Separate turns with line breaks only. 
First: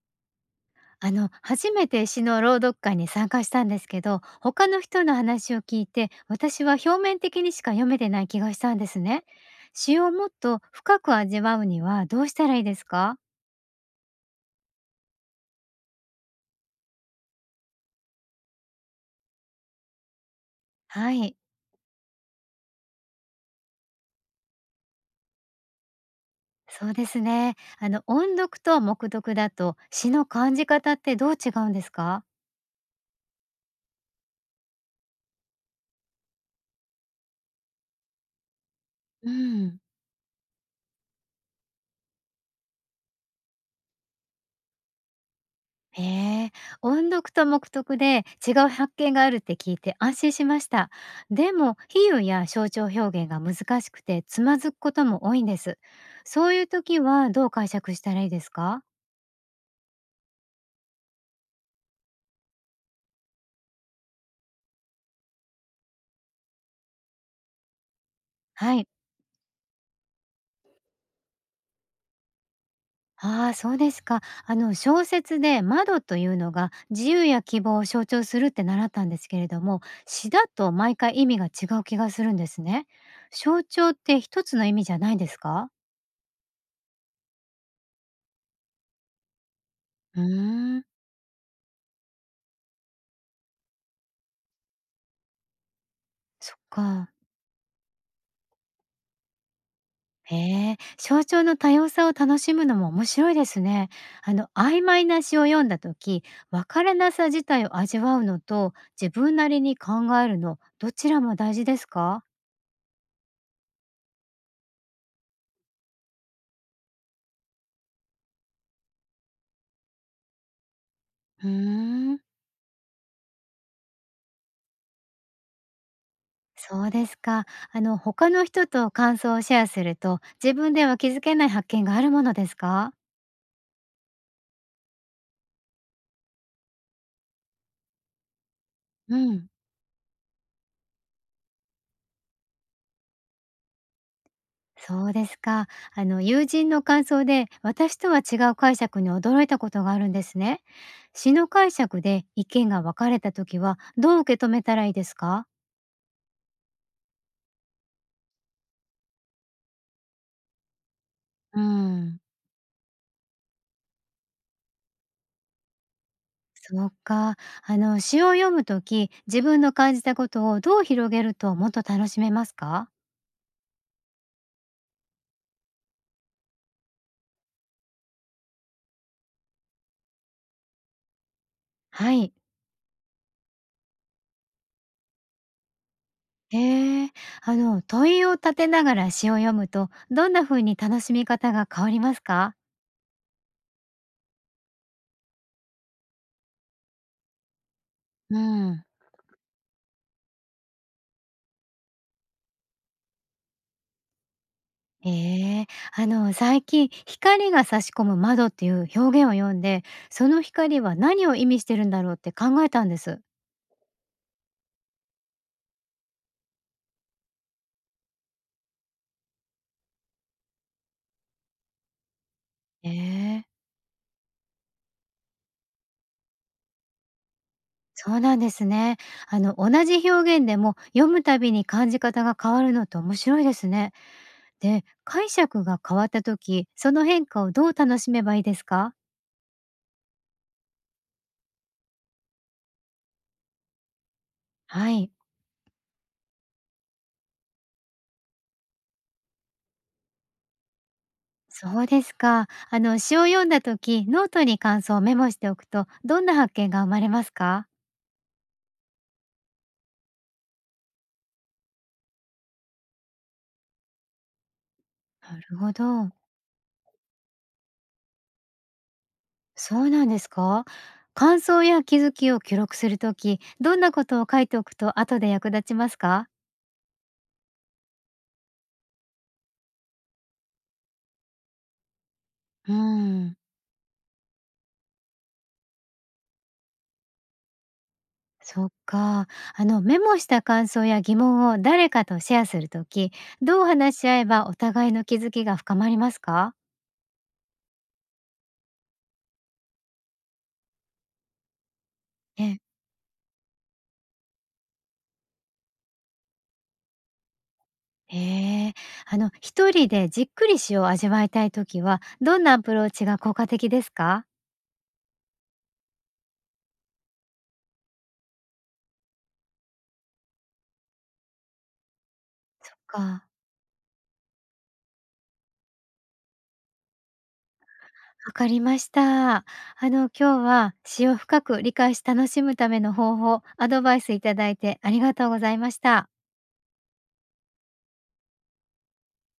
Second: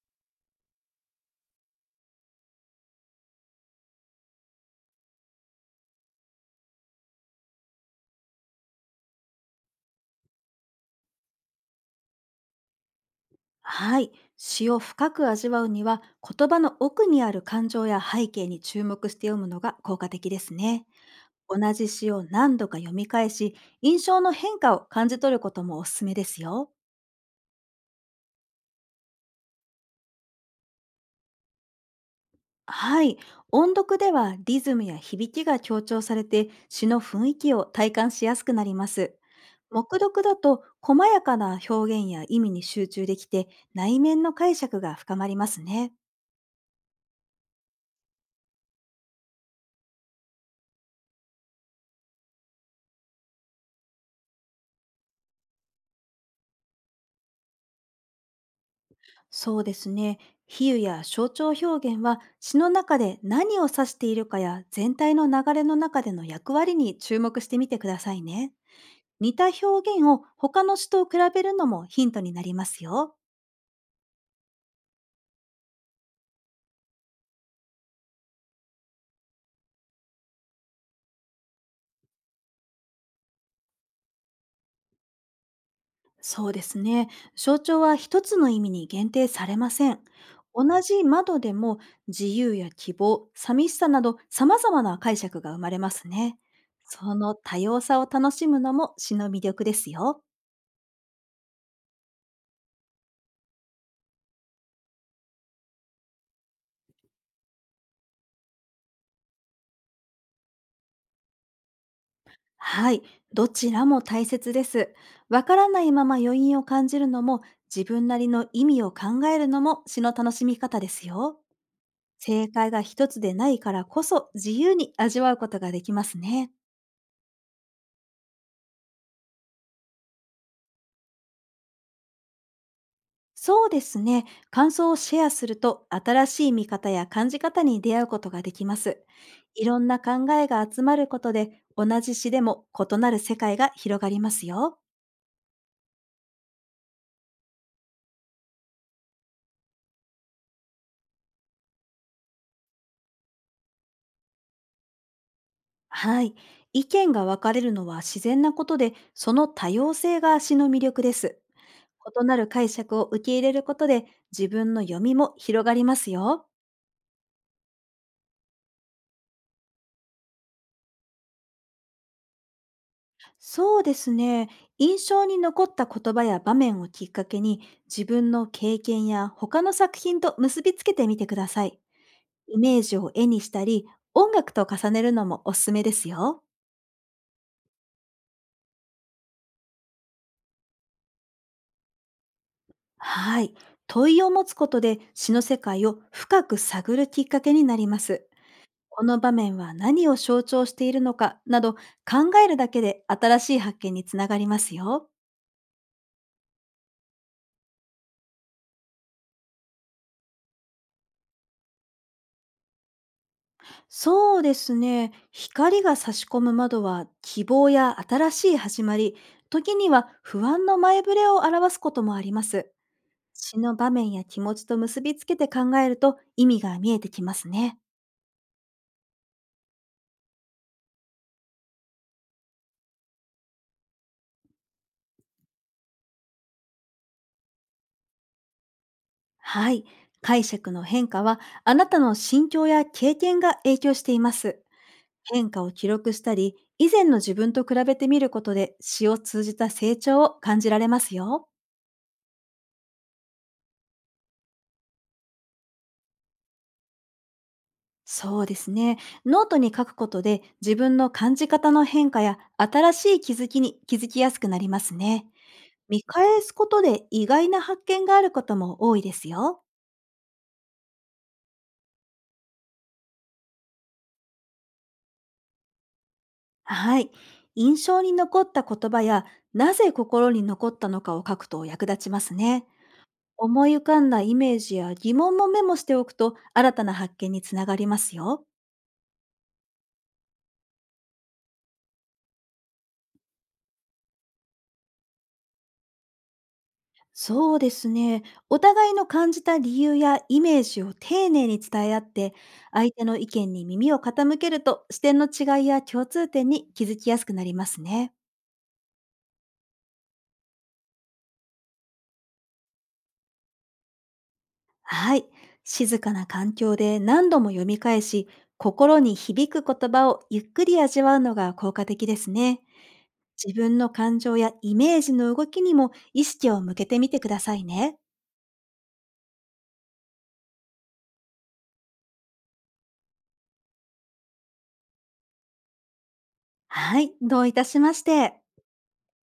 初めて詩の朗読会に参加したんですけど、他の人の話を聞いて、私は表面的にしか読めてない気がしたんですね。詩をもっと深く味わうにはどうしたらいいですか？
はい。詩を深く味わうには、言葉の奥にある感情や背景に注目して読むのが効果的ですね。
はい、
同じ詩を何度か読み返し、印象の変化を感じ取ることもおすすめですよ。
そうですね。音読と目読だと詩の感じ方ってどう違うんですか？
はい。音読ではリズムや響きが強調されて、詩の雰囲気を体感しやすくなります。
うん。
黙読だと、細やかな表現や意味に集中できて、内面の解釈が深まりますね。
へえ、音読と目読で違う発見があるって聞いて安心しました。でも、比喩や象徴表現が難しくてつまずくことも多いんです。そういう時はどう解釈したらいいですか？
そうですね。比喩や象徴表現は詩の中で何を指しているかや全体の流れの中での役割に注目してみてくださいね。
はい。
似た表現を他の詩と比べるのもヒントになりますよ。
ああ、そうですか。小説で窓というのが自由や希望を象徴するって習ったんですけれども、詩だと毎回意味が違う気がするんですね。象徴って一つの意味じゃないですか？
そうですね。象徴は一つの意味に限定されません。
うー
同
ん、
じ窓でも自由や希望、寂しさなど様々な解釈が生まれますね。
そっか。
その多様さを楽しむのも詩の魅力ですよ。
へえ、象徴の多様さを楽しむのも面白いですね。曖昧な詩を読んだ時、わからなさ自体を味わうのと自分なりに考えるの、どちらも大事ですか？
はい、どちらも大切です。わからないまま余韻を感じるのも、自分なりの意味を考えるのも詩の楽しみ方ですよ。
うーん、
正解が一つでないからこそ、自由に味わうことができますね。
そうですか。他の人と感想をシェアすると、自分では気づけない発見があるものですか？
そうですね。感想をシェアすると、新しい見方や感じ方に出会うことができます。
うん。
いろんな考えが集まることで、同じ詩でも異なる世界が広がりますよ。
そうですか。友人の感想で私とは違う解釈に驚いたことがあるんですね。詩の解釈で意見が分かれた時はどう受け止めたらいいですか？
はい。意見が分かれるのは自然なことで、その多様性が詩の魅力です。
うん、
異なる解釈を受け入れることで、自分の読みも広がりますよ。
そうか。詩を読む時自分の感じたことをどう広げるともっと楽しめますか？
そうですね。印象に残った言葉や場面をきっかけに、自分の経験や他の作品と結びつけてみてください。
はい。
イメージを絵にしたり、音楽と重ねるのもおすすめですよ。
へえ、問いを立てながら詩を読むとどんな風に楽しみ方が変わりますか？
はい。問いを持つことで、詩の世界を深く探るきっかけになります。
うん。
この場面は何を象徴しているのかなど考えるだけで、新しい発見につながりますよ。
ええ、最近「光が差し込む窓」っていう表現を読んで、その光は何を意味してるんだろうって考えたんです。
そうですね。光が差し込む窓は希望や新しい始まり、時には不安の前触れを表すこともあります。
ええ。
詩の場面や気持ちと結びつけて考えると、意味が見えてきますね。
そうなんですね。同じ表現でも読むたびに感じ方が変わるのって面白いですね。で、解釈が変わった時、その変化をどう楽しめばいいですか？
はい。解釈の変化は、あなたの心境や経験が影響しています。
はい。
変化を記録したり、以前の自分と比べてみることで、詩を通じた成長を感じられますよ。
そうですか。詩を読んだ時、ノートに感想をメモしておくとどんな発見が生まれますか？
そうですね。ノートに書くことで、自分の感じ方の変化や新しい気づきに気づきやすくなりますね。
なるほ
見
ど。
返すことで、意外な発見があることも多いですよ。
そうなんですか？感想や気づきを記録するとき、どんなことを書いておくと後で役立ちますか？
はい。印象に残った言葉や、なぜ心に残ったのかを書くと役立ちますね。
うーん、
思い浮かんだイメージや疑問もメモしておくと、新たな発見につながりますよ。
そっか。メモした感想や疑問を誰かとシェアするとき、どう話し合えばお互いの気づきが深まりますか？
そうですね。お互いの感じた理由やイメージを丁寧に伝え合って、
え、
相手の意見に耳を傾けると、視点の違いや共通点に気づきやすくなりますね。
へえ。一人でじっくり詩を味わいたいときは、どんなアプローチが効果的ですか？
はい。静かな環境で何度も読み返し、心に響く言葉をゆっくり味わうのが効果的ですね。
そっか。
自分の感情やイメージの動きにも意識を向けてみてくださいね。
わかりました。今日は詩を深く理解し楽しむための方法、アドバイスいただいてありがとうございました。
はい。どういたしまして。